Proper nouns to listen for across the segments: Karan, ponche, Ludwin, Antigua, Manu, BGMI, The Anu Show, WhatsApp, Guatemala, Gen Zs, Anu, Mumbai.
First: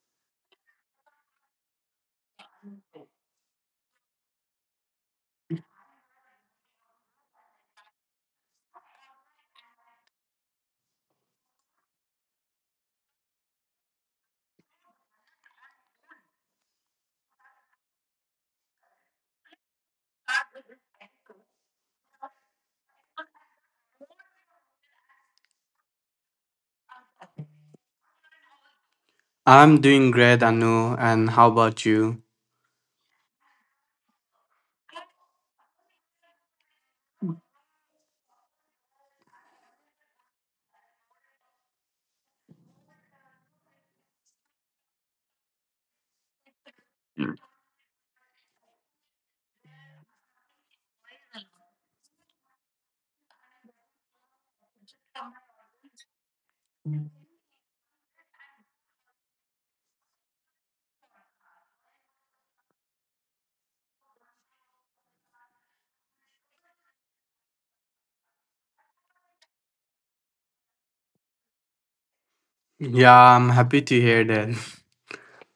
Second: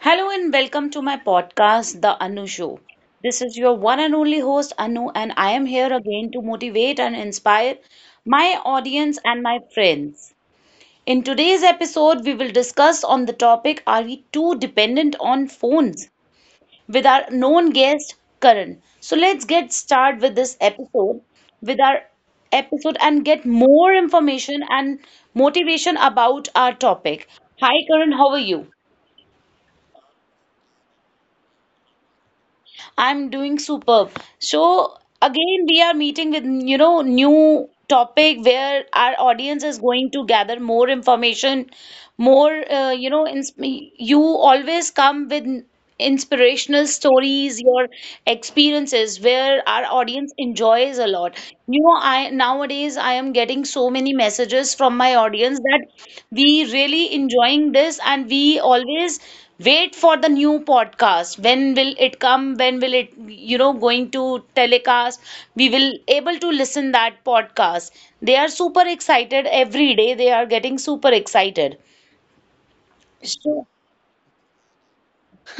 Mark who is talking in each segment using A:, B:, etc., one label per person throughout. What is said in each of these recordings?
A: Hello and welcome to my podcast, The Anu Show. This is your one and only host, Anu, and I am here again to motivate and inspire my audience and my friends. In today's episode, we will discuss on the topic are we too dependent on phones? With our known guest, Karan. So let's get started with this episode, with our episode, and get more information and motivation about our topic. Hi, Karan, how are you?
B: I'm doing great, Anu. And how about you?
A: I'm doing superb. So again, we are meeting with, you know, new topic where our audience is going to gather more information, more, you know, ins you always come with inspirational stories, your experiences where our audience enjoys a lot. I nowadays I am getting so many messages from my audience that we really enjoying this, and we always wait for the new podcast. When will it come, when will it going to telecast, we will able to listen that podcast. They are super excited, every day they are getting super excited.
B: Yeah, I'm
A: So
B: happy to hear that.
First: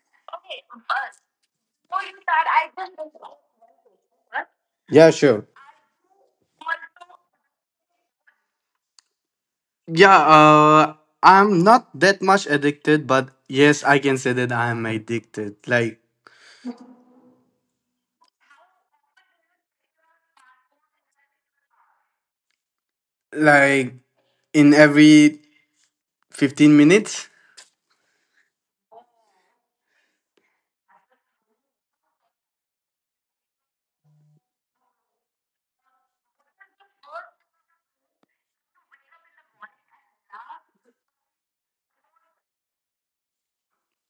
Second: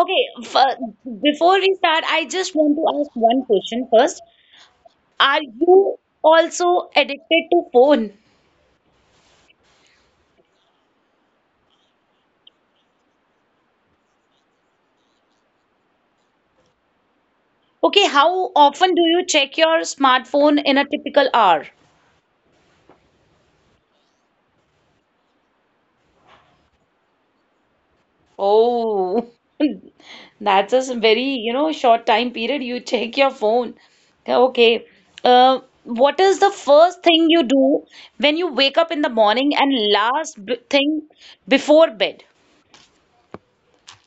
A: okay before we start, I just want to ask one question first.
B: Yeah,
A: Are
B: sure.
A: you also addicted to phone?
B: Yeah, uh, I'm not that much addicted, but yes, I can say that I'm addicted. Like,
A: Okay, how often do you check your smartphone in a typical hour?
B: like in every 15 minutes.
A: Oh, that's a very, short time period. You check your phone. Yeah, okay. What is the first thing you do when you wake up in the morning and last b thing before bed?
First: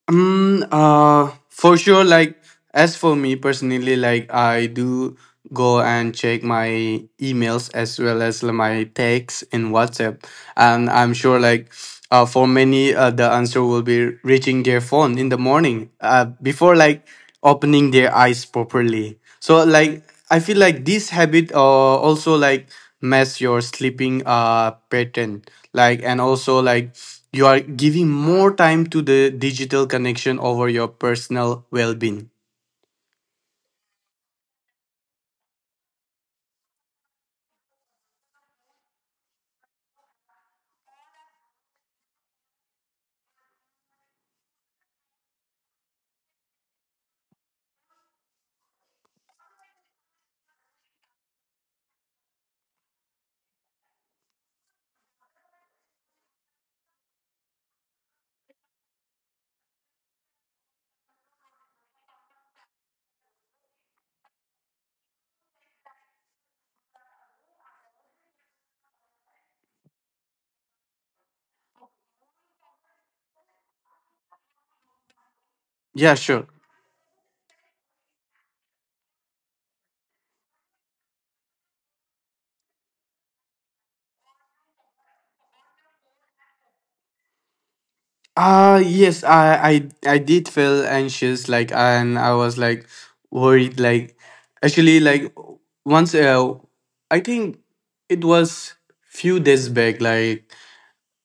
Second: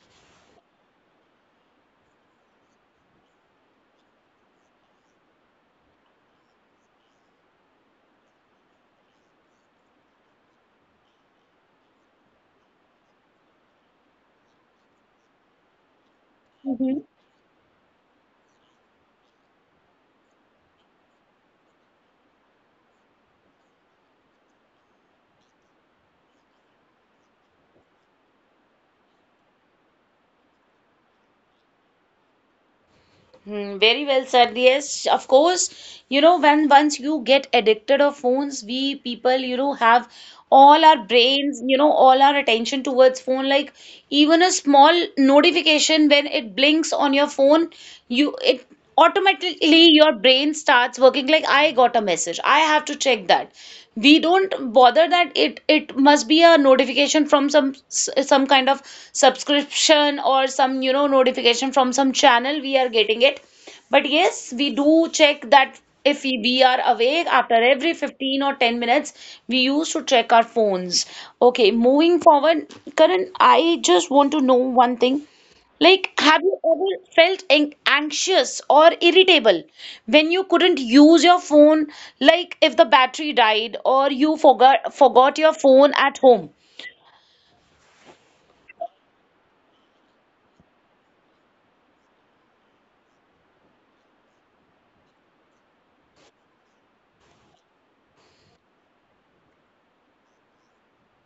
B: For sure. Like, as for me personally, like I do go and check my emails as well as like, my texts in WhatsApp, and I'm sure like. For many, the answer will be reaching their phone in the morning before
A: Hmm?
B: like opening their eyes properly. So like I feel like this habit also like mess your sleeping pattern like and also like you are giving more time to the digital connection over your personal well-being.
A: Hmm, very well said. Yes, of course. You know, when once you get addicted of phones, we people, you know, have all our brains, you know, all our attention towards phone. Like even a small notification when it blinks on your phone, you it automatically your brain starts working like I got a message, I have to check that. We don't bother that it must be a notification from some some kind of subscription or some you know notification from some channel we are getting it, but yes we do check that. If we are awake, after every 15 or 10 minutes we used to check our phones. Okay, moving forward, Karan, I just want to know one thing,
B: Yeah,
A: like have
B: sure.
A: you ever felt anxious or irritable when you couldn't use your phone, like if the battery died or you forgot your phone at home?
B: Yes, I did feel anxious like and I was like worried like actually like once, I think it was few days back like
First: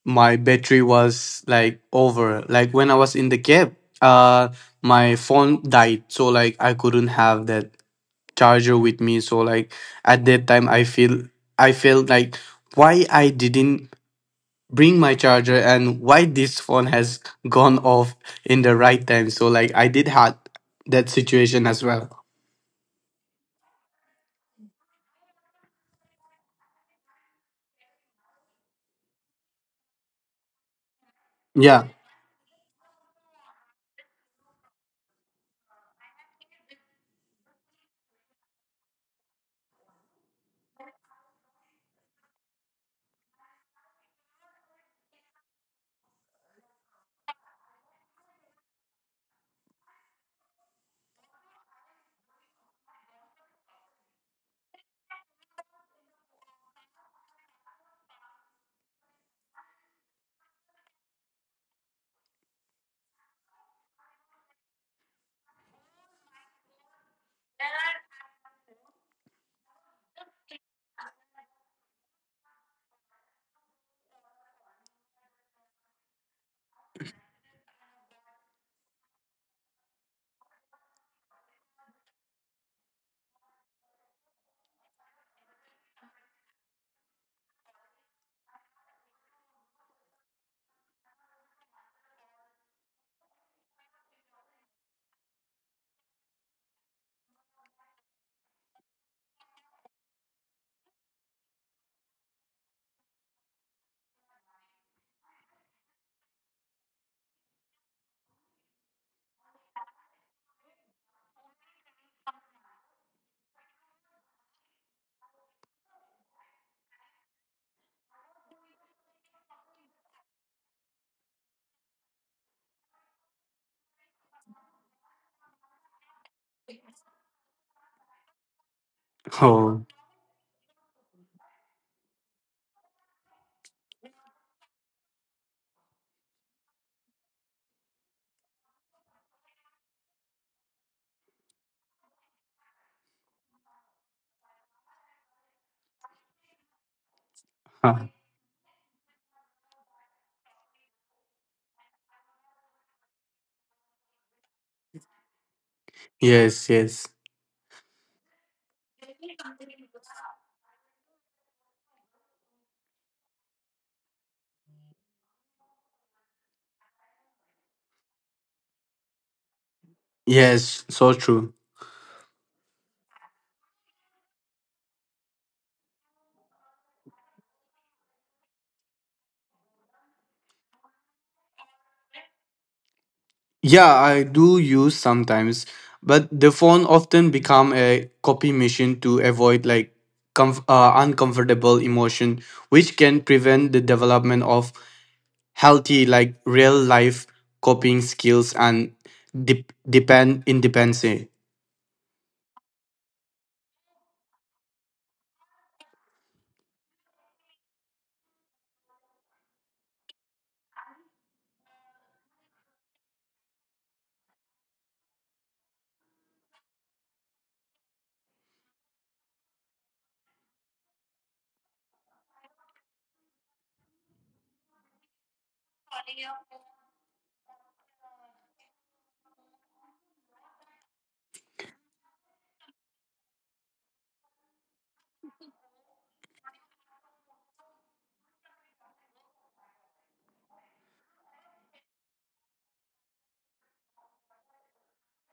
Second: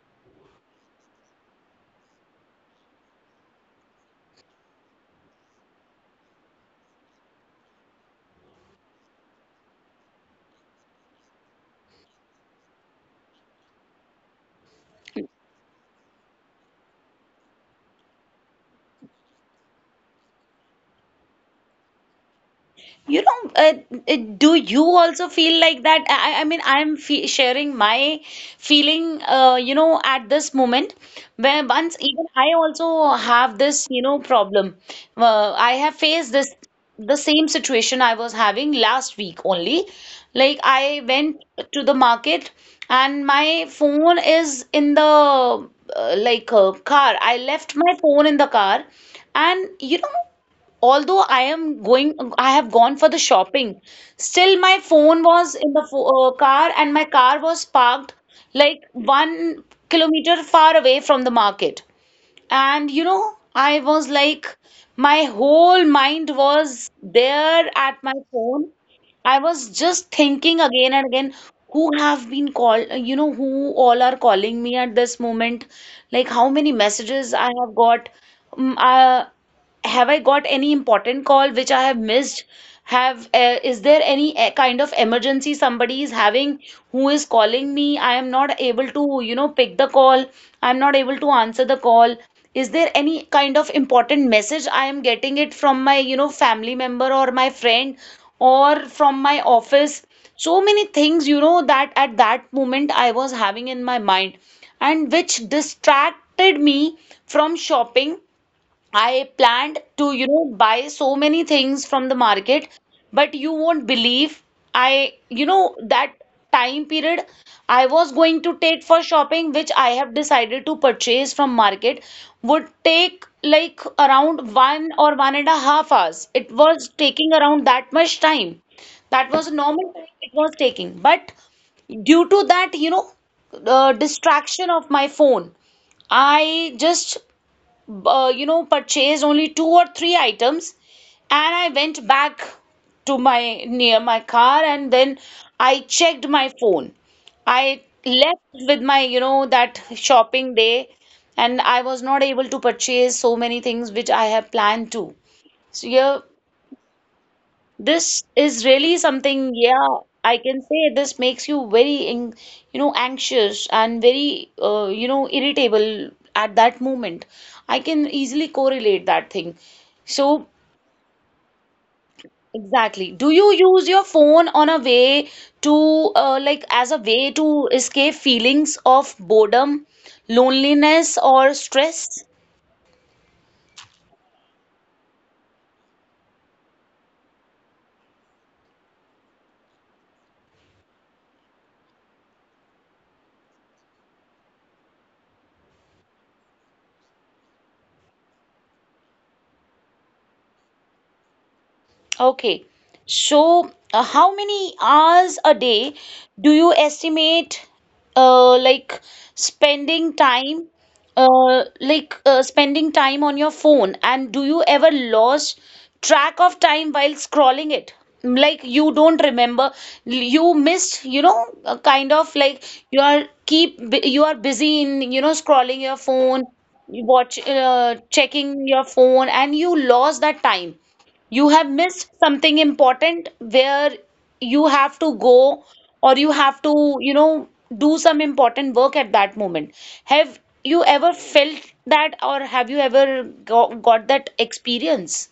B: my battery was like over. Like when I was in the cab, uh, my phone died, so like I couldn't have that charger with me. So like at that time, I felt like why I didn't bring my charger and why this phone has gone off in the right time. So like I did had that situation as well.
A: You know, do you also feel like that? I mean, I'm fe sharing my feeling, you know, at this moment, where
B: Yeah.
A: once even I also have this, you know, problem. I have faced this the same situation I was having last week only. Like I went to the market and my phone is in the car. I left my phone in the car, and you know although I am going, I have gone for the shopping, still my phone was in the car, and my car was parked like 1 kilometer far away from the market. And you know, I was like, my whole mind was there at my phone. I was just thinking again and again, who have been called, you know, who all are calling me at this moment, like how many messages I have got. Mm, uh, have I got any important call which I have missed? Have is there any kind of emergency somebody is having who is calling me? I am not able to, you know, pick the call. I'm not able to answer the call. Is there any kind of important message I am getting it from my, you know, family member or my friend or from my office? So many things, you know, that at that moment I was having in my mind, and which distracted me from shopping. I planned to, you know, buy so many things from the market, but you won't believe, that time period I was going to take for shopping, which I have decided to purchase from market, would take like around one or one and a half hours. It was taking around that much time. That was
B: Oh.
A: normal time it was taking. But due to that, distraction of my phone, I just purchased only two or three items, and I went back to my car, and then I checked my phone. I
B: Huh.
A: left with my, you know, that shopping day, and I was not able to purchase so many things which I have planned to. So yeah,
B: Yes. Yes.
A: this is really something, yeah, I can say this makes you very, anxious and very, irritable at that moment. I can easily correlate that thing. So,
B: Yes. So true.
A: exactly. Do you use your phone on a way to, like, as a way to escape feelings of boredom, loneliness, or stress?
B: Yeah, I do use sometimes, but the phone often become a copy machine to avoid like uncomfortable emotion, which can prevent the development of healthy like real life coping skills and depend independency.
A: Okay. So, how many hours a day do you estimate, like spending time, spending time on your phone? And do you ever lose track of time while scrolling it? Like you don't remember, you missed, kind of like you are keep you are busy in, you know, scrolling your phone, checking your phone, and you lost that time. You have missed something important where you have to go or you have to, you know, do some important work at that moment. Have you ever felt that, or have you ever go got that experience?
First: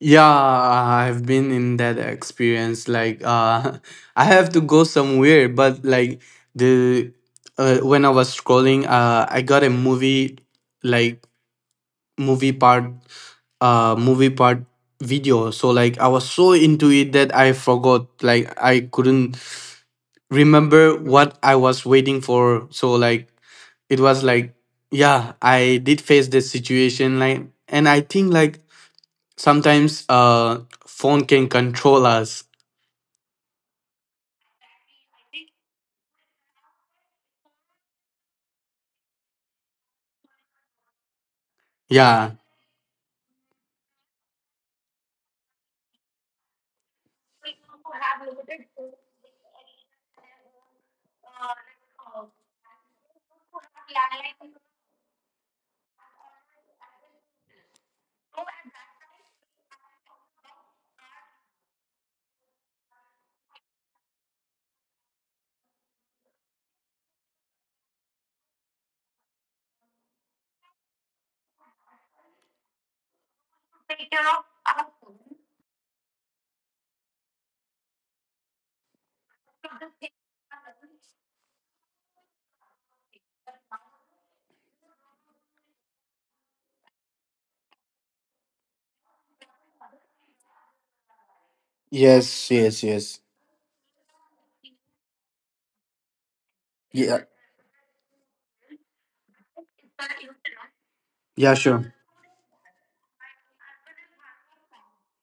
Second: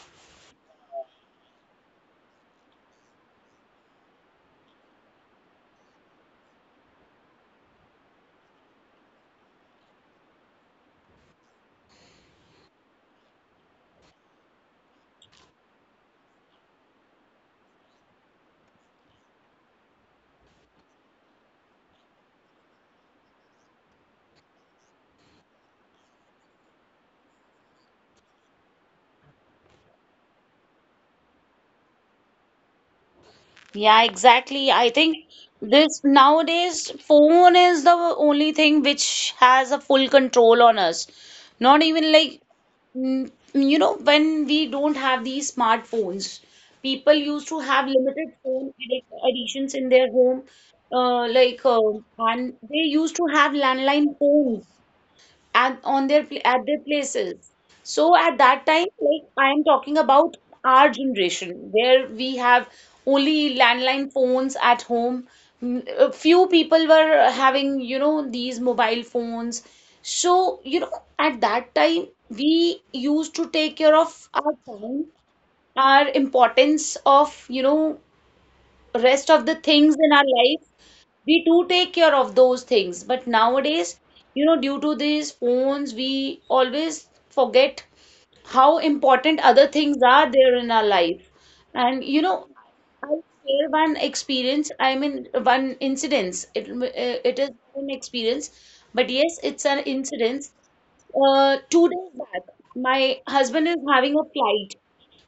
B: Yeah, I've been in that experience. Like, I have to go somewhere, but like the when I was scrolling, I got a movie like movie part movie part video. So like I was so into it that I forgot, like I couldn't remember what I was waiting for. So like it was like, yeah, I did face this situation like, and I think like sometimes phone can control us.
A: Yeah, exactly. I think this nowadays phone is the only thing which has a full control on us. Not even
B: Yeah.
A: like you know when we don't have these smartphones, people used to have limited phone addic- additions in their home, uh, like uh, and they used to have landline phones at their places. So at that time, like I am talking about our generation, where we have only landline phones at home. Mm, a few people were having, you know, these mobile phones. So, you know, at that time, we used to take care of our time, our importance of, you know, rest of the things in our life, we do take care of those things. But nowadays, you know, due to these phones we always forget how important other things are there in our life, and you know,
B: Yes, yes,
A: I'll
B: yes.
A: share one experience. I mean, one incidence,
B: Yeah,
A: it is an experience, but yes it's an incident. Uh,
B: yeah,
A: two
B: sure.
A: days back, my husband is having a flight.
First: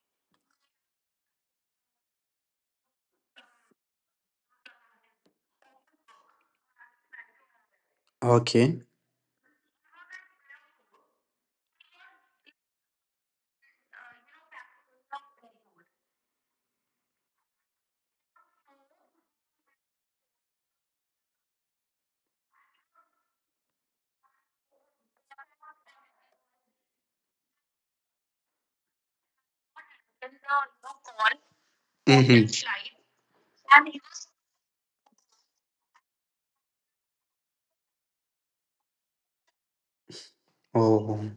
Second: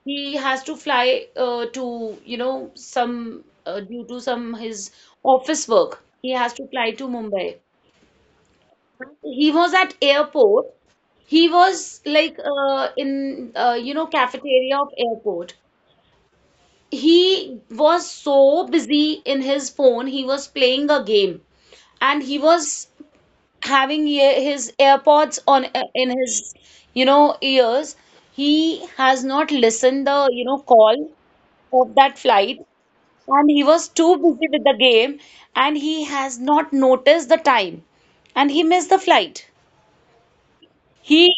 A: He has to fly to, you know, some due to some his office work. He has to fly to Mumbai.
B: Okay.
A: He was at airport. He was like in you know cafeteria of airport. He was so busy in his phone. He was playing a game, and he was having his AirPods on in his you know ears. He has not listened the you know call of that
B: Hmm.
A: flight, and he was too busy with the game, and he has not noticed the time, and he missed the flight.
B: Oh.
A: He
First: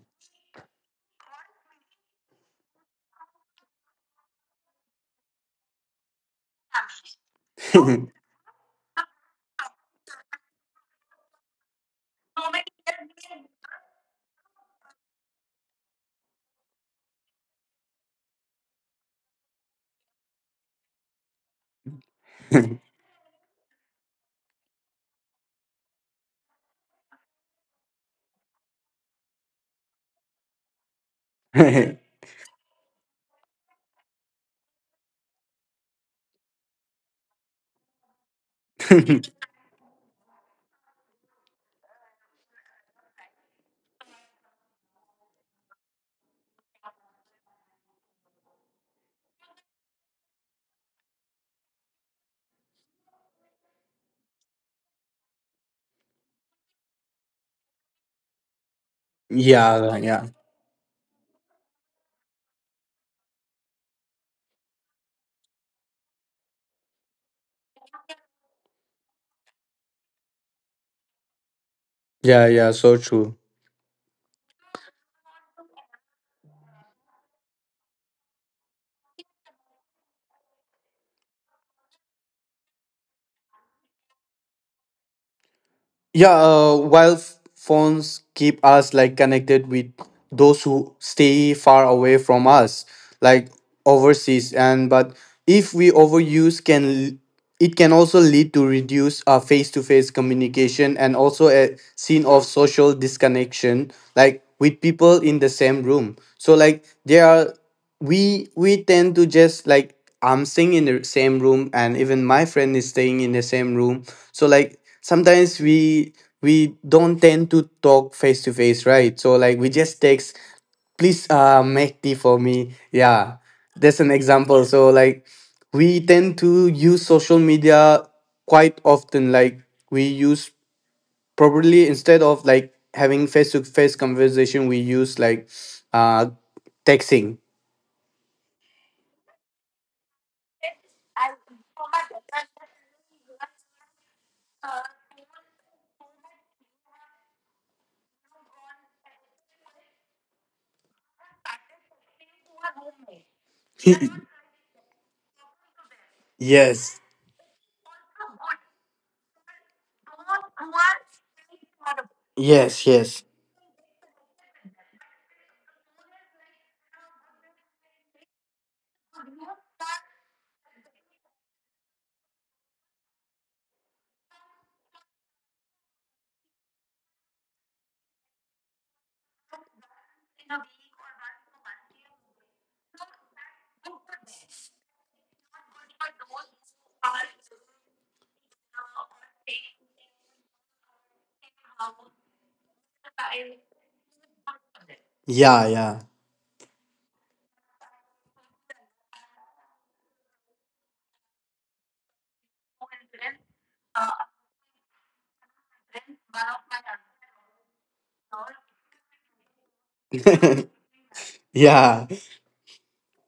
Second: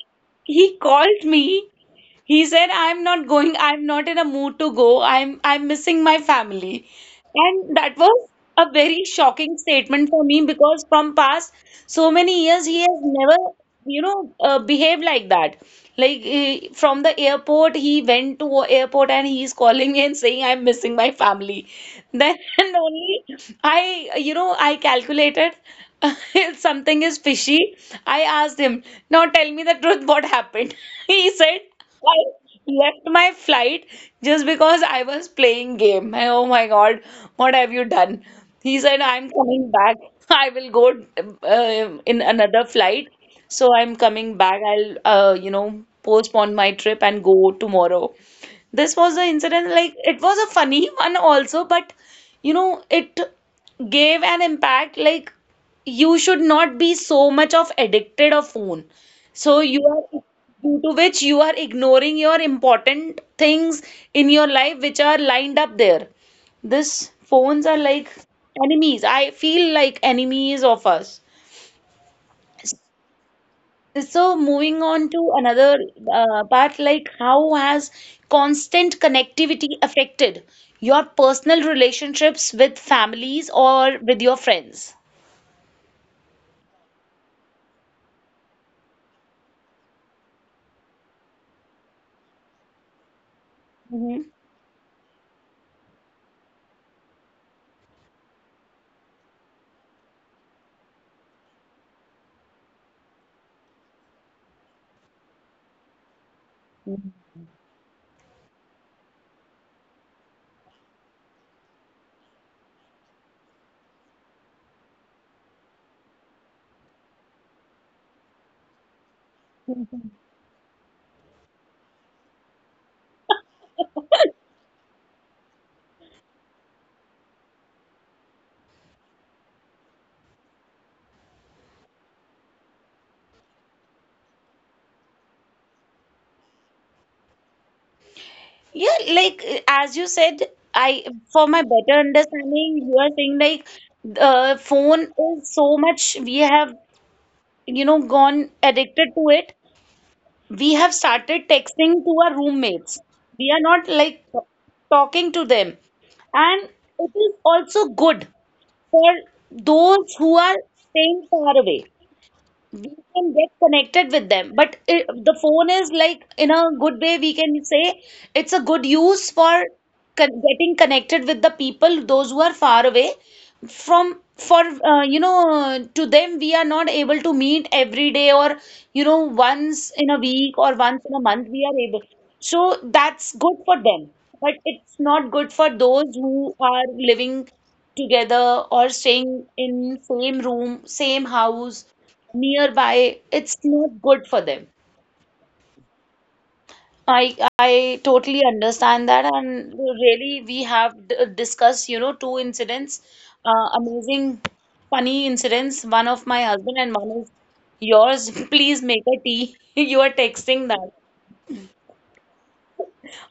A: he called me, he said, I'm not going, I'm not in a mood to go, I'm missing my family. And that was a very shocking statement for me, because from past so many years he has never, behaved like that. Like he went to a airport, and he's calling me and saying, I'm missing my family. Then only I, you know, I calculated something is fishy. I asked him, now tell me the truth, what happened? He said, I left my flight just because I was playing game. And, oh my God, what have you done? He said, I'm coming back. I will go in another flight. So I'm coming back. I'll, postpone my trip and go tomorrow. This was the incident. Like, it was a funny one also, but, you know, it gave an impact. Like, you should not be so much of addicted of phone. So you
B: yeah
A: are,
B: yeah
A: due to which you are ignoring your important things in your life which are lined up there. This phones are like enemies. I feel like enemies of us.
B: yeah yeah so true.
A: So moving on to another part, like how has constant connectivity affected your personal relationships with families or with your friends?
B: Yeah, while phones keep us like connected with those who stay far away from us, like
A: Mhm.
B: overseas, and but if we overuse, it can also lead to reduce face-to-face communication and also a scene of social disconnection, like with people in the same room. So like there are we tend to just like, I'm staying in the same room and even my friend is staying in the same room. So like sometimes we don't tend to talk face to face, right? So like we just text, please make tea for me. Yeah. That's an example. So like we tend to use social media quite often. Like we use probably instead of like having face to face conversation, we use like uh texting.
A: Yeah, like as you said, I for my better understanding, you are saying like the phone is so much we have, you know, gone addicted to it. We have started texting to our roommates. We are not like talking to them. And
B: Yes,
A: it is also good for those who are staying far away. We
B: yes, yes.
A: can get connected with them, but the phone is like in a good way, we can say it's a good use for getting connected with the people those who are far away from for to them. We are not able to meet every day or, you know, once in a week or once in a month we are able, so that's good for them. But it's not good for those who are living together or staying in same room same house nearby. It's not good for them.
B: Yeah, yeah,
A: I totally understand that, and really we have discussed, you know, two incidents, amazing, funny incidents. One of my husband and one is yours. Please make a tea. You are texting that.
B: yeah.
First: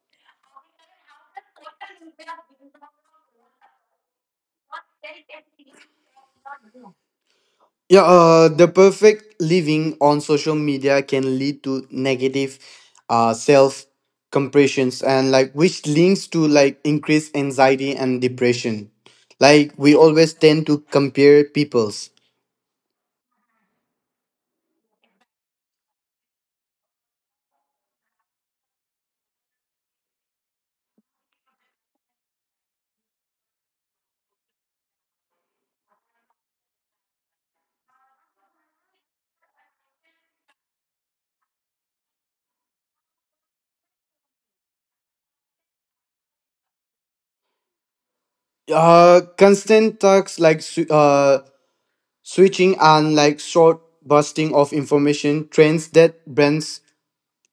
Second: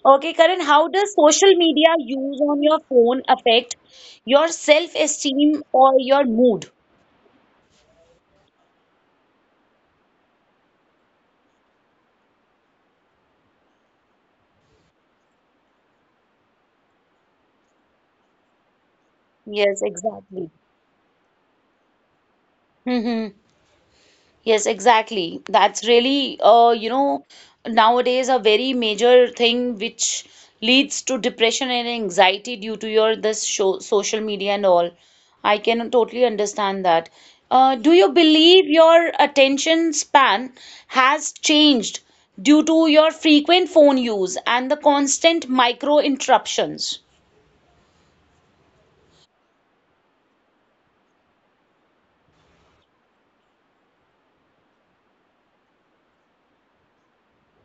A: Okay, Karan, how does social media use on your phone affect your self-esteem or your mood?
B: Yeah, the perfect living on social media can lead to negative self compressions and like which links to like increased anxiety and depression.
A: Yes,
B: Like we always
A: exactly.
B: tend to compare people's.
A: Hmm. Yes, exactly. That's really, nowadays a very major thing which leads to depression and anxiety due to your this show, social media and all. I can totally understand that. Do you believe your attention span has changed due to your frequent phone use and the constant micro interruptions?
B: Constant talks like switching and like short bursting of information trends that brands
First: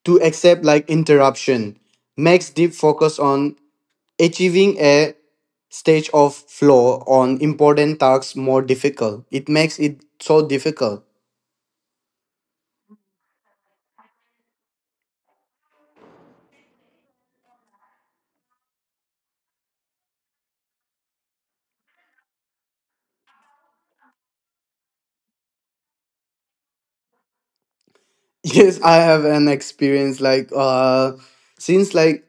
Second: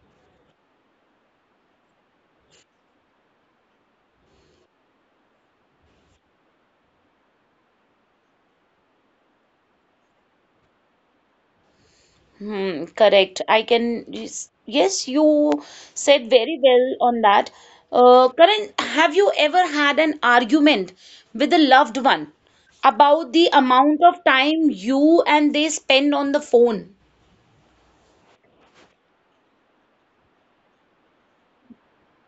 B: to accept like interruption. Max deep focus on achieving a stage of flow on important tasks more difficult. It makes it so difficult.
A: Hmm, correct. I can, yes, yes, you said very well on that. Karan, have you ever had an argument with a loved one about the amount of time you and they spend on the phone?
B: Yes, I have an experience like since like,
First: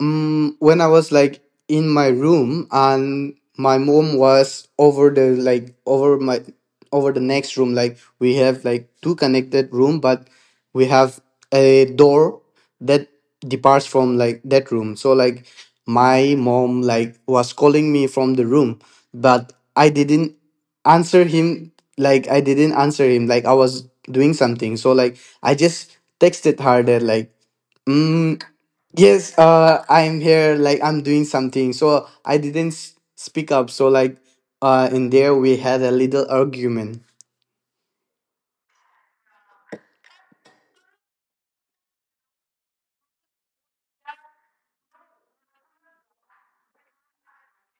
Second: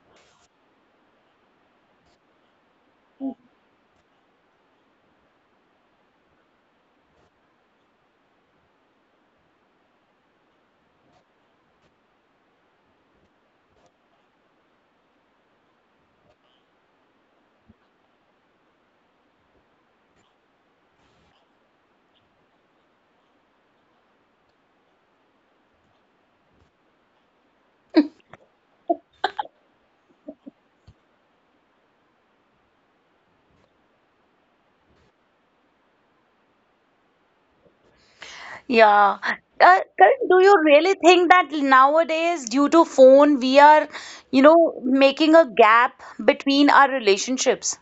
B: When I was like in my room and my mom was over the over the next room, like we have like two connected room, but we have a door that departs from like that room. So like my mom like was calling me from the room, but I didn't answer him. Like I was doing something, so like I just texted her that like, Mm, yes, I'm here. Like I'm doing something, so I didn't speak up. So like, in there we had a little argument.
A: Yeah. Karan, do you really think that nowadays, due to phone, we are, you know, making a gap between our relationships?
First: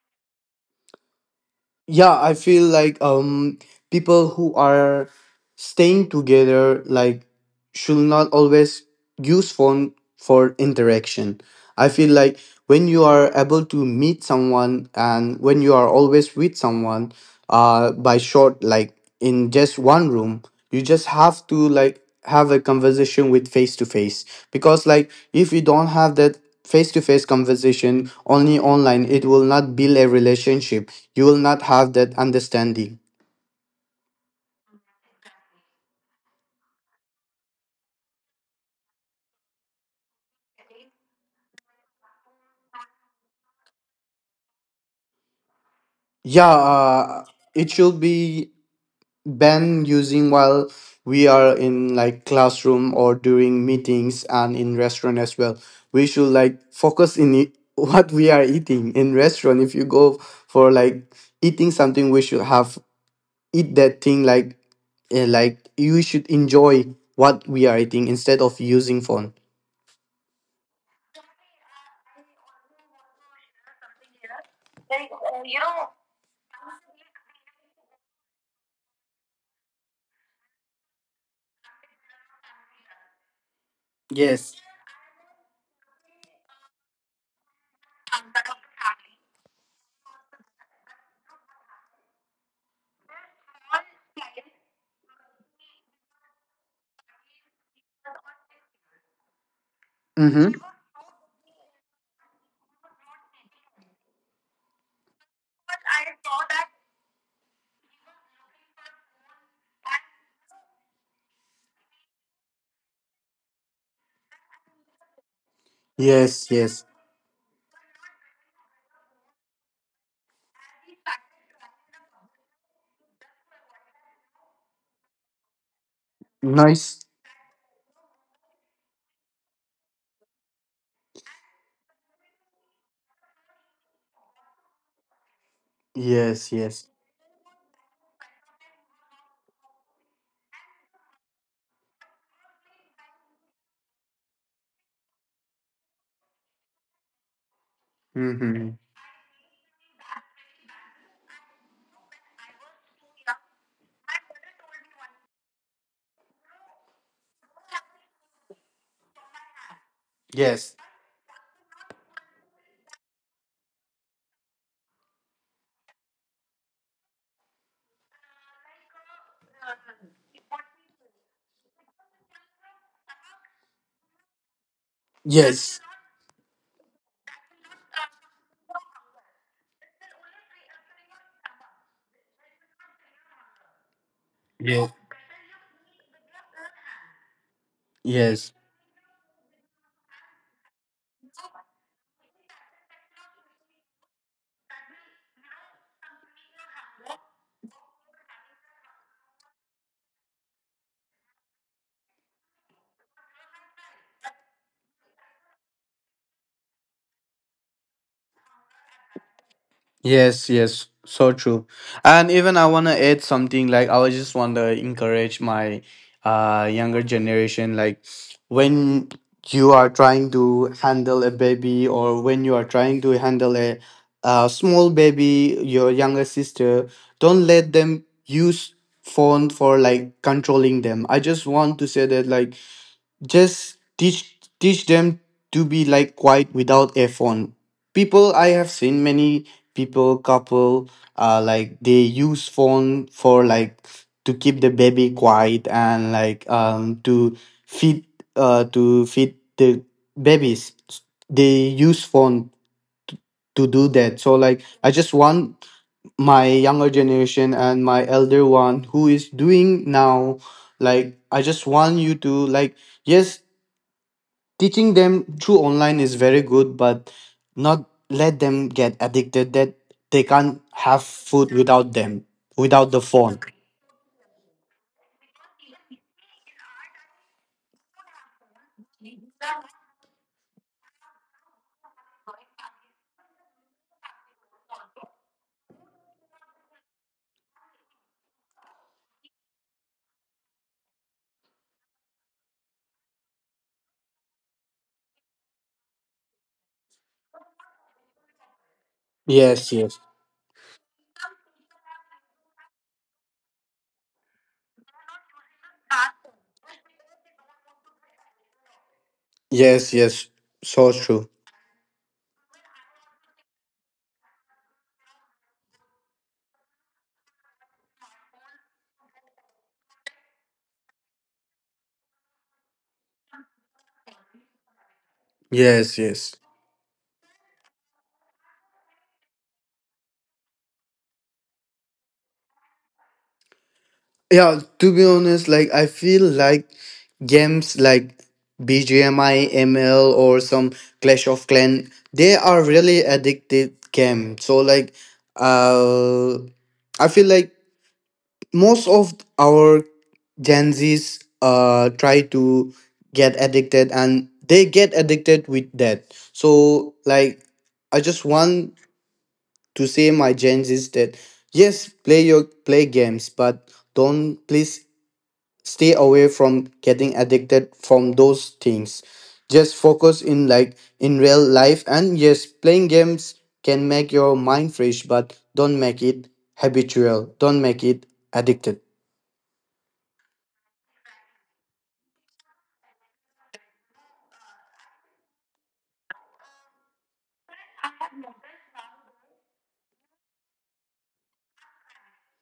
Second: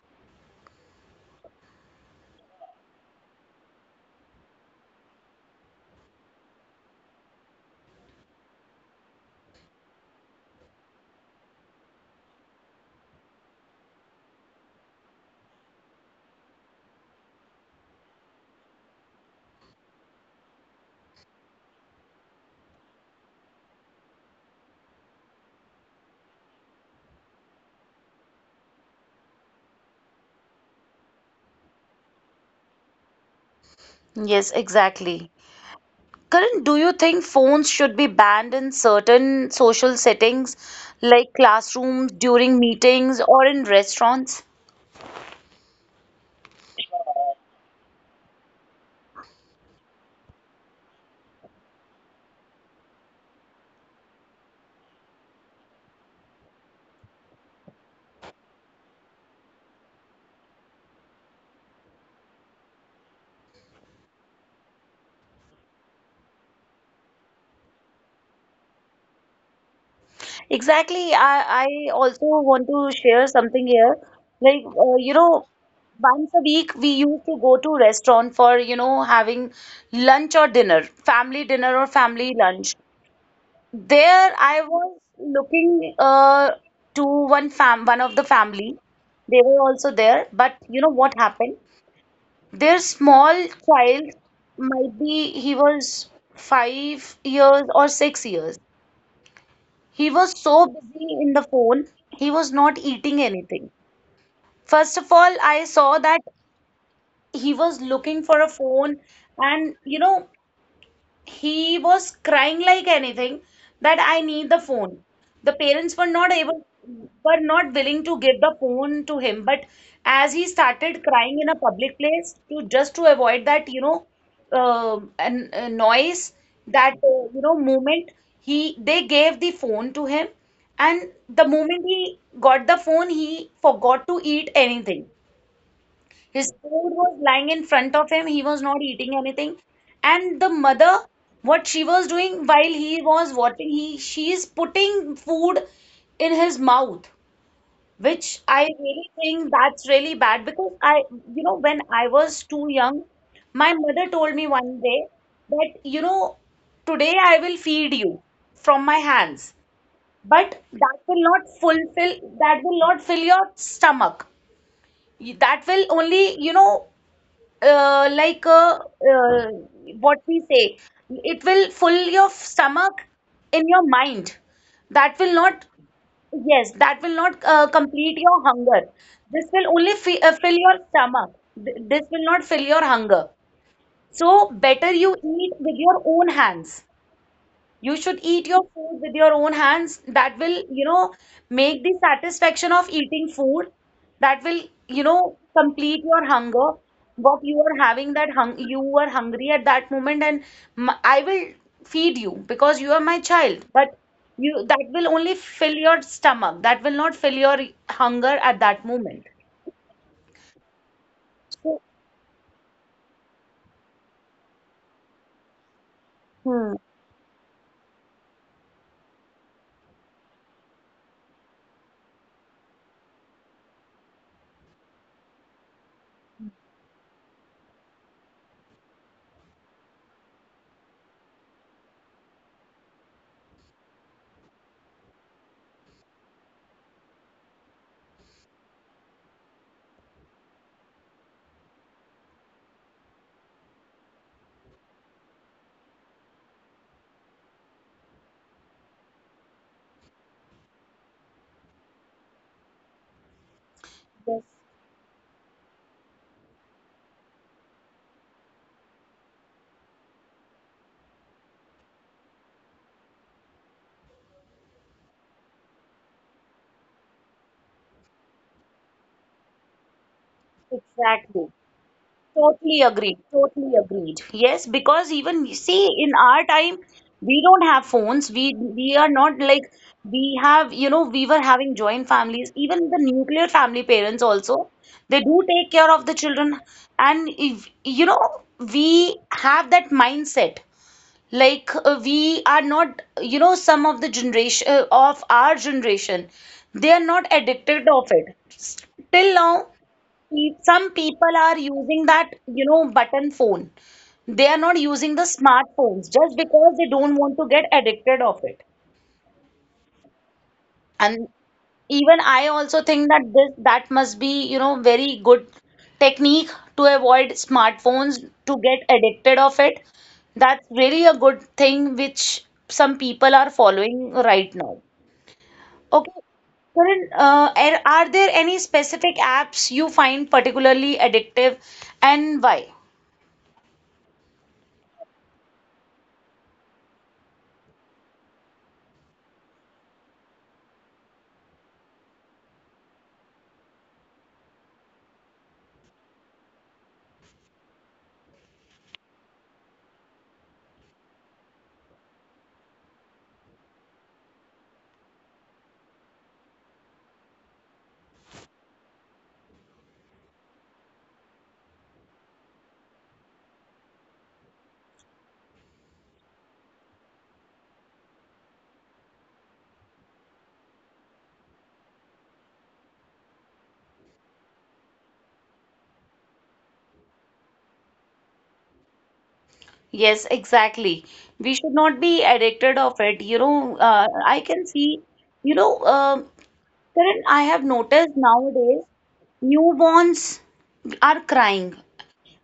B: Yeah. I feel like People who are staying together like should not always use phone for interaction. I feel like when you are able to meet someone and when you are always with someone, by short like in just one room, you just have to like have a conversation with face to face, because like if you don't have that face to face conversation only online, it will not build a relationship, you will not have that understanding.
A: Yes, exactly. Karan, do you think phones should be banned in certain social settings like classrooms, during meetings, or in restaurants?
B: yeah uh, it should be banned using while we are in like classroom or during meetings and in restaurant as well. We should like focus in it, what we are eating in restaurant. If you go for like eating something, we should have eat that thing like, like you should enjoy what we are eating instead of using phone.
A: Exactly. I also want to share something here. Like, once a week we used to go to restaurant for, having lunch or dinner, family dinner or family lunch. There
B: Yes.
A: I was looking to one of the family. They were also there, but you know what happened? Their small child might be he was 5 years or 6 years. He was
B: Mm-hmm.
A: so busy in the phone, he was not eating anything. First of all, I saw that he was looking for a phone, and, he was crying like anything that I need the phone. The parents were not
B: Yes,
A: able,
B: yes.
A: were not willing to give the phone to him. But as he started crying in a public place, to just to avoid that, a noise, that
B: Nice.
A: moment he they gave the phone to him, and the moment he got the phone, he forgot to eat anything. His
B: Yes,
A: food
B: yes.
A: was lying in front of him. He was not eating anything. And the mother, what she was doing while he was watching, he she is putting food in his mouth, which I
B: Mm-hmm.
A: really think that's really bad because when I was too young, my mother told me one day that, today I will feed you from my hands, but
B: Yes.
A: that will not fulfill, that will not fill your stomach. That will only, like uh, what we say, it will fill your stomach in your mind. That will not,
B: Yes.
A: yes, that will not complete your hunger. This will only fi fill your stomach. This will not fill your hunger. So better
B: Yes.
A: you eat with your own hands. You should eat
B: Yes.
A: your food with your own hands. That will, make the satisfaction of eating food. That will, complete your hunger. What you are having that hung you are hungry at that moment, and m I will feed you because you are my child. But you that will only fill your stomach. That will not fill your hunger at that moment.
B: Yes, yes, so true.
A: So,
B: And even I wanna add something like I was just wanna encourage my
A: hmm,
B: younger generation like, when you are trying to handle a baby or when you are trying to handle a small baby, your younger sister, don't let them use phone for like controlling them. I just want to say that like just teach them to be like quiet without a phone. People, I have seen many people couple, like they use phone for like to keep the baby quiet and like to feed, to feed the babies, they use phone to do that.
A: yes,
B: So like I just want my younger generation and my elder one who is doing now, like I just want you to like, yes, teaching them through online is very good, but not let them get addicted that they can't have
A: exactly.
B: food without them,
A: Totally
B: without the
A: agreed.
B: phone.
A: Totally agreed. Yes, because even you see in our time, we don't have phones. We are not like we have, we were having joint families. Even the nuclear family parents also, they do take care of the children. And if you know, we have that mindset. Like we are not, some of the generation of our generation, they are not addicted of it. Till now,
B: Yes, yes,
A: some people are using that, button phone. They are not using the smartphones just because they don't want to get addicted of it.
B: yes. Yes, so
A: And
B: true.
A: even I also think that this that must be, very good technique to avoid smartphones to get addicted of it. That's really a good thing which some people are following right now.
B: Yes,
A: Okay.
B: yes.
A: Karan, are there any specific apps you find particularly addictive and why?
B: Yeah, to be honest, like I feel like games like BGMI, ML, or some Clash of clan they are really addicted game. So like, uh I feel like most of our Gen Zs, try to get addicted and they get addicted with that. So, like, I just want to say my Gen Zs that yes, play your play games, but don't please stay away from getting addicted from those things. Just focus in like in real life, and yes, playing games can make your mind fresh, but don't make it habitual. Don't make it addicted.
A: Yes, exactly. We should not be addicted of it. I can see, you know, um Karan, I have noticed nowadays newborns are crying.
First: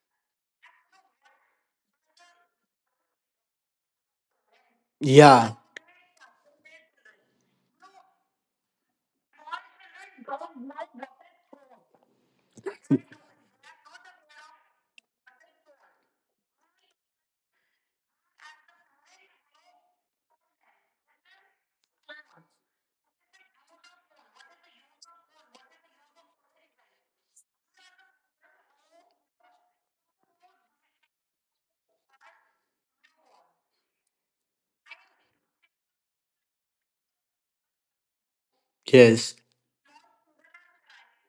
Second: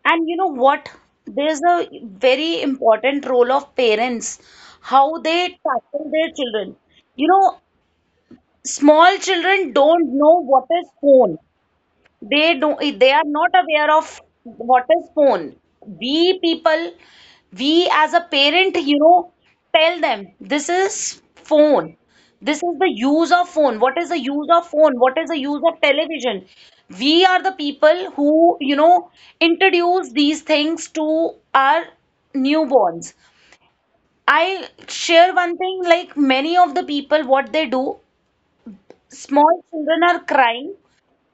A: And you know what? There's a very important role of parents, how they
B: Yeah.
A: tackle their children. You know, small children don't know what is phone. They are not aware of what is phone. We people, we as a parent, tell them this is phone. This is the use of phone. What is the use of phone, what is the use of television. We are the people who, introduce these things to our newborns. I share one thing like many of the people what they do,
B: Yes.
A: small children are crying,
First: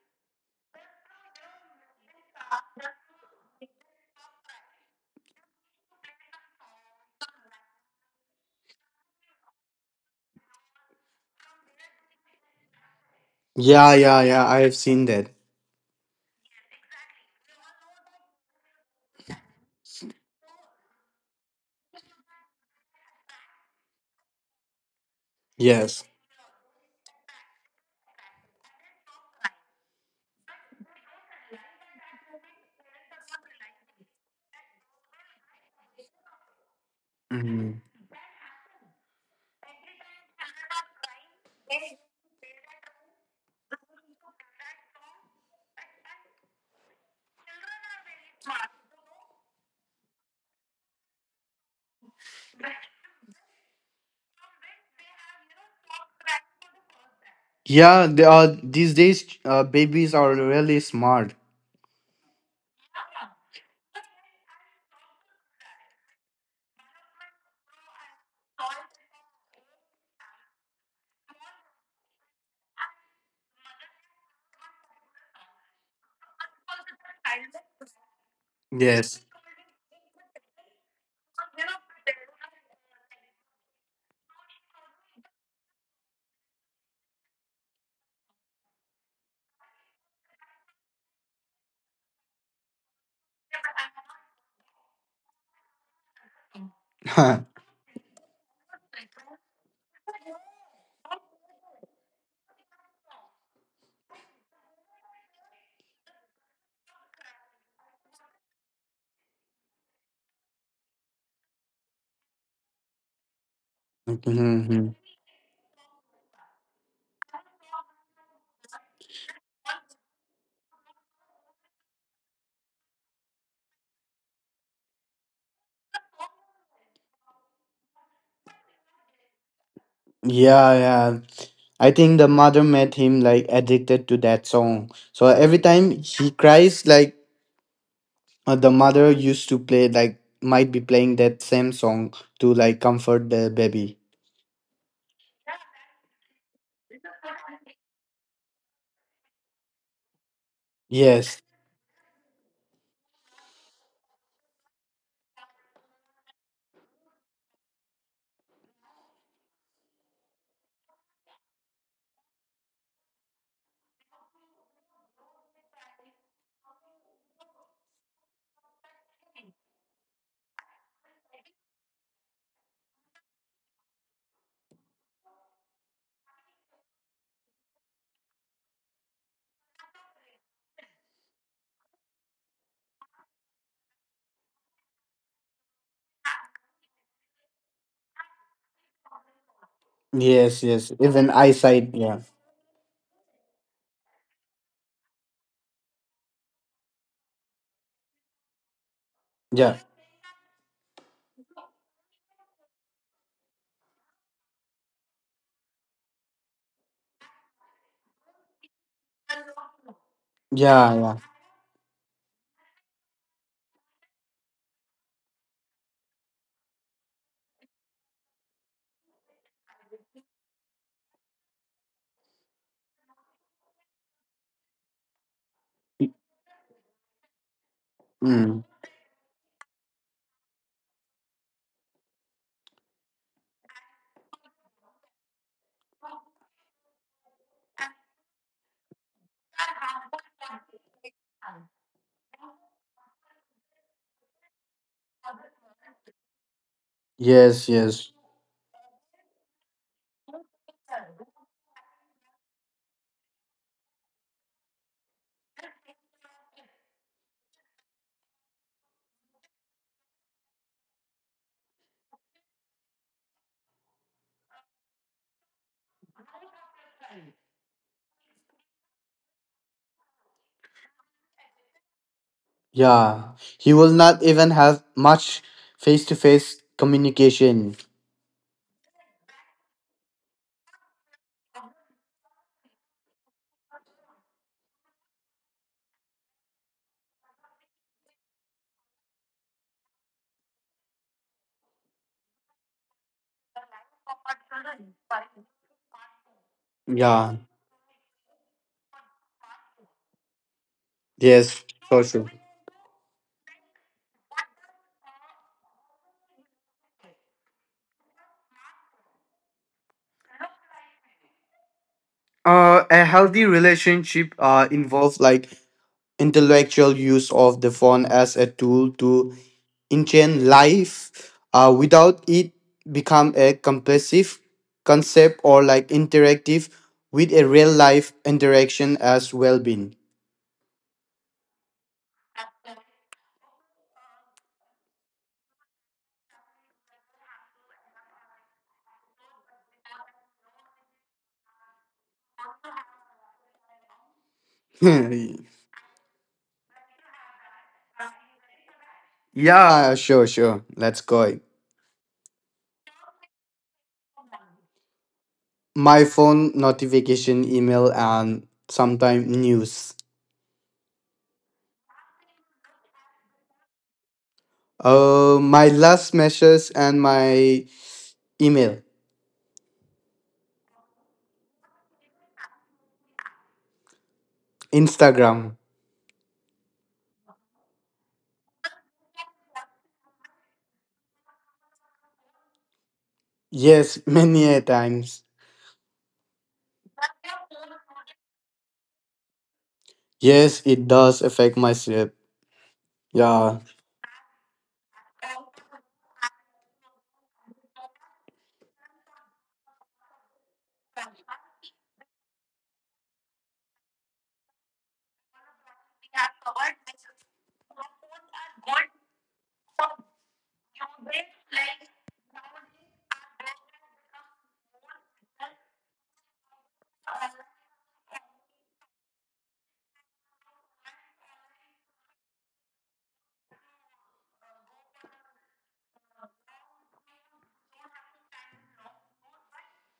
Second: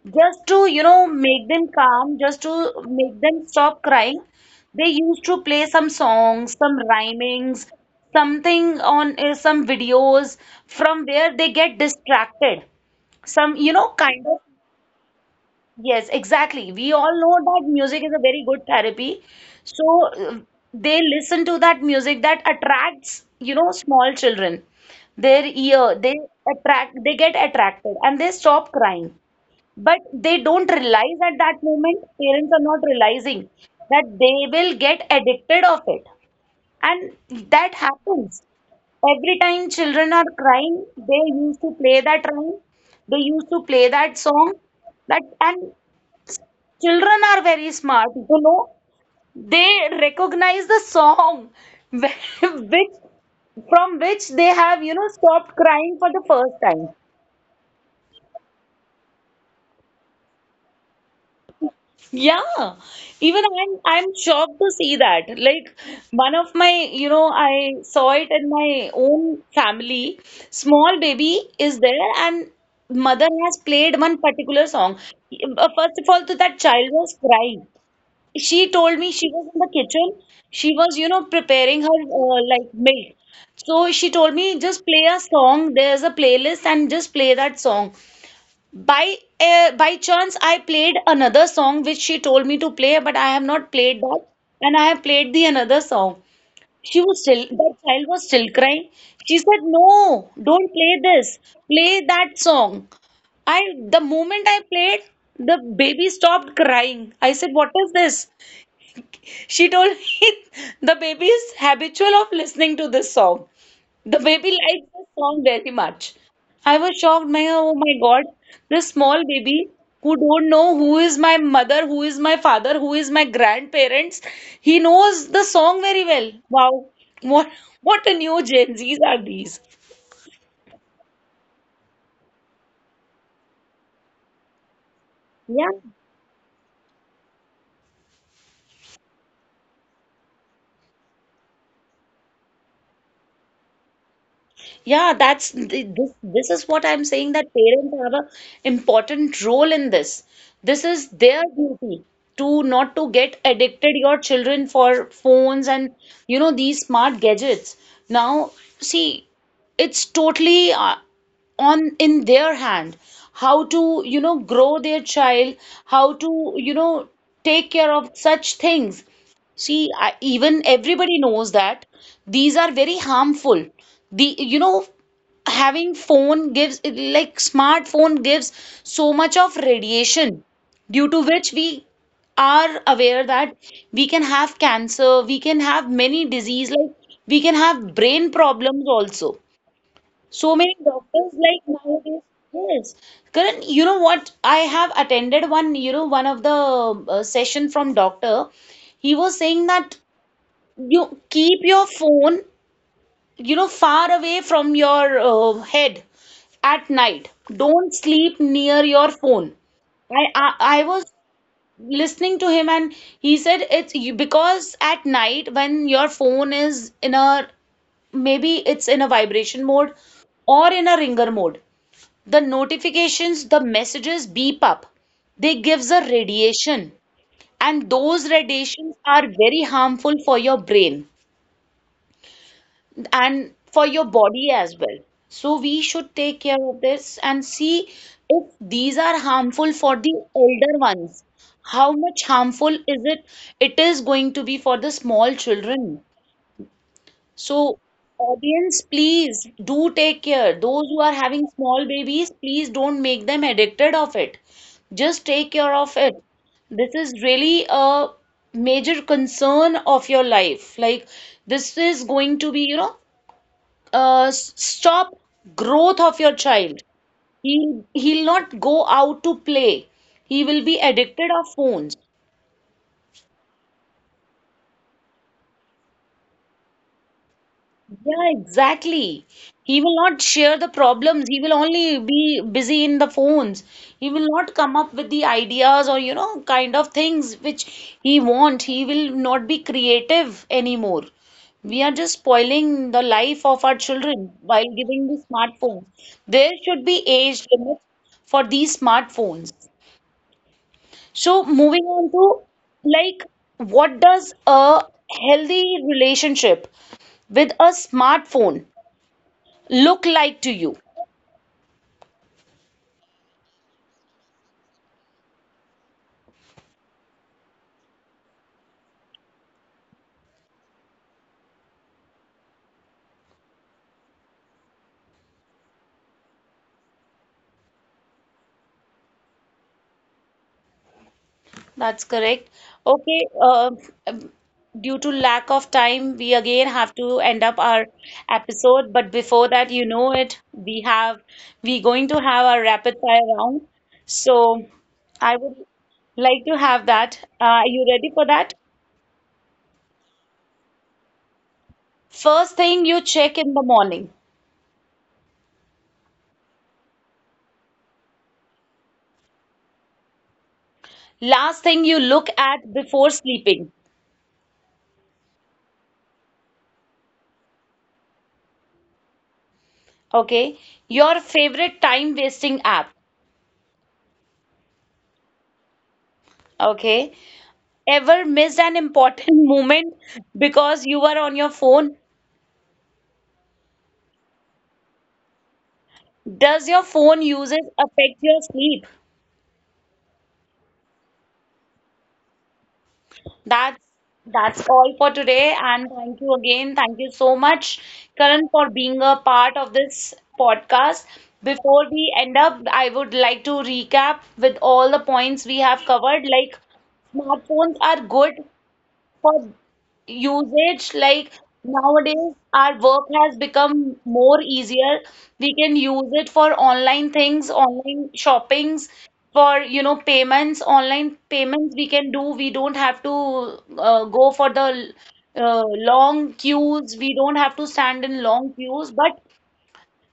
A: just to, make them calm, just to make them stop crying. They used to play some songs, some rhymings, something on some videos from where they get distracted. Some,
B: Yeah. Yeah.
A: kind of,
B: Yeah. I have seen that.
A: yes, exactly. We all know that music is a very good therapy. So they listen to that music that attracts, small children. Their ear,
B: Yes.
A: they attract, they get attracted and they stop crying. But they don't realize at that moment, parents are not realizing that they will get addicted of it. And that
B: Mhm.
A: happens. Every time children are crying, they used to play that rhyme, they used to play that song. That, and children are very smart. They recognize the song which from which they have, stopped crying for the first time.
B: Yeah. They are, these days, babies are really smart.
A: Yeah, even I'm shocked to see that. Like one of my, you know, I saw it in my own family. Small baby is there, and mother has played one particular song. First of all, to that child was crying. She told me
B: Yes.
A: she was in the kitchen. She was, preparing her like milk. So she told me just play a song. There's a playlist and just play that song. By chance, I played another song which she told me to play, but I have not played that, and I have played the another song. She was still that child was still crying. She said, "No, don't play this. Play that song." I the moment I played, the baby stopped crying. I said, "What is this?" She told me the baby is habitual of listening to this song. The baby liked
B: Mhm.
A: the song very much. I was shocked. My oh my God, this small baby who don't know who is my mother, who is my father, who is my grandparents, he knows the song very well. Wow, what what a new Gen Zs are these.
B: Yeah. Yeah. I think the mother made him like addicted to that song. So every
A: Yeah,
B: time he cries, like the mother used to play, like might be playing that same song to like comfort the baby.
A: this is what I'm saying that parents have a important role in this. This is their
B: Yes.
A: duty to not to get addicted your children for phones and, these smart gadgets. Now, see, it's totally on in their hand how to, grow their child, how to, take care of such things. See, even everybody knows that these are very harmful. The, having phone gives, like smartphone gives so much of radiation, due to which we are aware that we can have cancer, we can have many disease, like we can have brain problems also. So
B: Yes.
A: many
B: Yes.
A: doctors
B: Even
A: like
B: eyesight.
A: nowadays,
B: Yeah.
A: yes. Karan, you know what? I have attended one of the session from doctor. He was saying
B: Yeah,
A: that you keep your phone, far away from your head at night. Don't sleep near your phone. I, I I
B: yeah,
A: was
B: yeah.
A: listening to him and he said it's because at night when your phone is in a maybe it's in a vibration mode or in a ringer mode, the notifications, the messages beep up. They gives a radiation and those
B: Mm.
A: radiations are very harmful for your brain. And for your body as well. So we should take care of this and see, if these are harmful for the elder ones, how much harmful is it It is going to be for the small children. So,
B: Yes, yes,
A: audience, please do take care. Those who are having small babies, please don't make them addicted of it. Just take care of it. This is really a major concern of your life. Like, this is going to be, stop growth of your child. He'll not go out to play. He will be addicted of phones.
B: yeah. He will not even have much face to face communication.
A: Yeah, exactly. He will not share the problems. He will only be busy in the phones. He will not come up with the ideas or, kind of things which he want. He will not be creative anymore. We are just spoiling the life of our children while giving the smartphones. There should be
B: Yeah,
A: age limit for these smartphones. So
B: yes,
A: moving
B: for
A: on
B: sure.
A: to, like, what does a healthy relationship with a smartphone look like to you?
B: A healthy relationship involves like intellectual use of the phone as a tool to enchant life. Without it become a compulsive concept or like interactive with a real life interaction as well being.
A: That's correct. Okay, um, due to lack of time, we again have to end up our episode. But before that, it, we going to have our rapid fire round. So I would like to have that. Are you ready for that?
B: Yeah, sure. Let's go.
A: First thing you check in the morning.
B: My phone notification, email, and sometime news.
A: Last thing you look at before sleeping,
B: My last messages and my email.
A: okay? Your favorite time wasting app,
B: Instagram.
A: okay? Ever missed an important moment because you were on your phone?
B: Yes, many a times.
A: Does your phone usage affect your sleep?
B: Yes, it does affect my sleep. Yeah.
A: That's that's all for today and thank you again. Thank you so much, Karan, for being a part of this podcast. Before we end up, I would like to recap with all the points we have covered, like smartphones are good for usage. Like nowadays our work has become more easier. We can use it for online things, online shoppings, for, payments, online payments we can do. We don't have to, go for the, uh, long queues. We don't have to stand in long queues. But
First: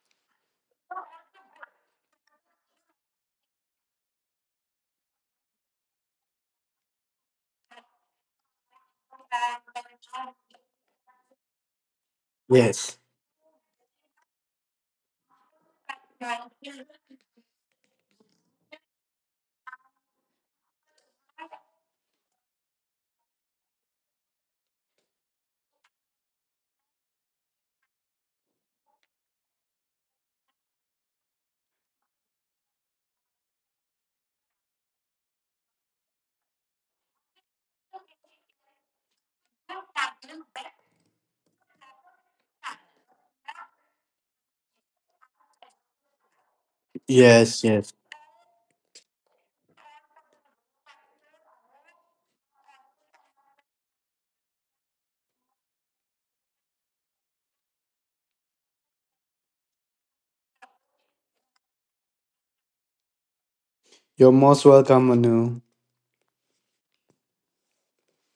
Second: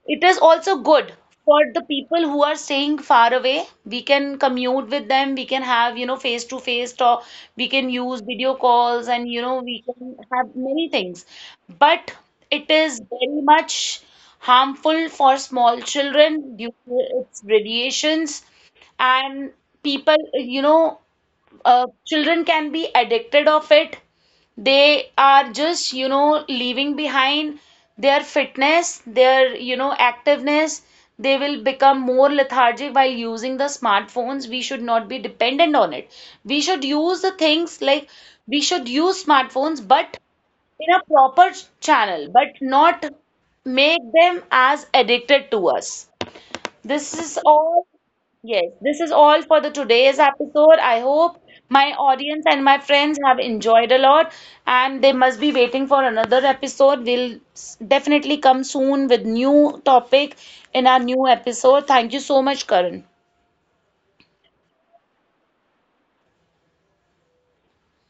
A: it is also good for the people who are staying far away. We can commute with them. We can have, face to face talk. We can use video calls and, we can have many things. But it
B: Yes.
A: is very much harmful for small children due to its radiations. And people, children can be addicted of it. They are just, leaving behind their fitness, their, activeness. They will become more lethargic while using the smartphones. We should not be dependent on it. We should use the things, like we should use smartphones, but in a proper channel. But not make them as addicted to us. This is
B: Yes.
A: all.
B: Yes.
A: Yes, this is all for the today's episode. I hope my audience and my friends have enjoyed a lot and they must be waiting for another episode. We'll definitely come soon with new topic in our new episode. Thank you so much, Karan.
B: You're most welcome, Manu.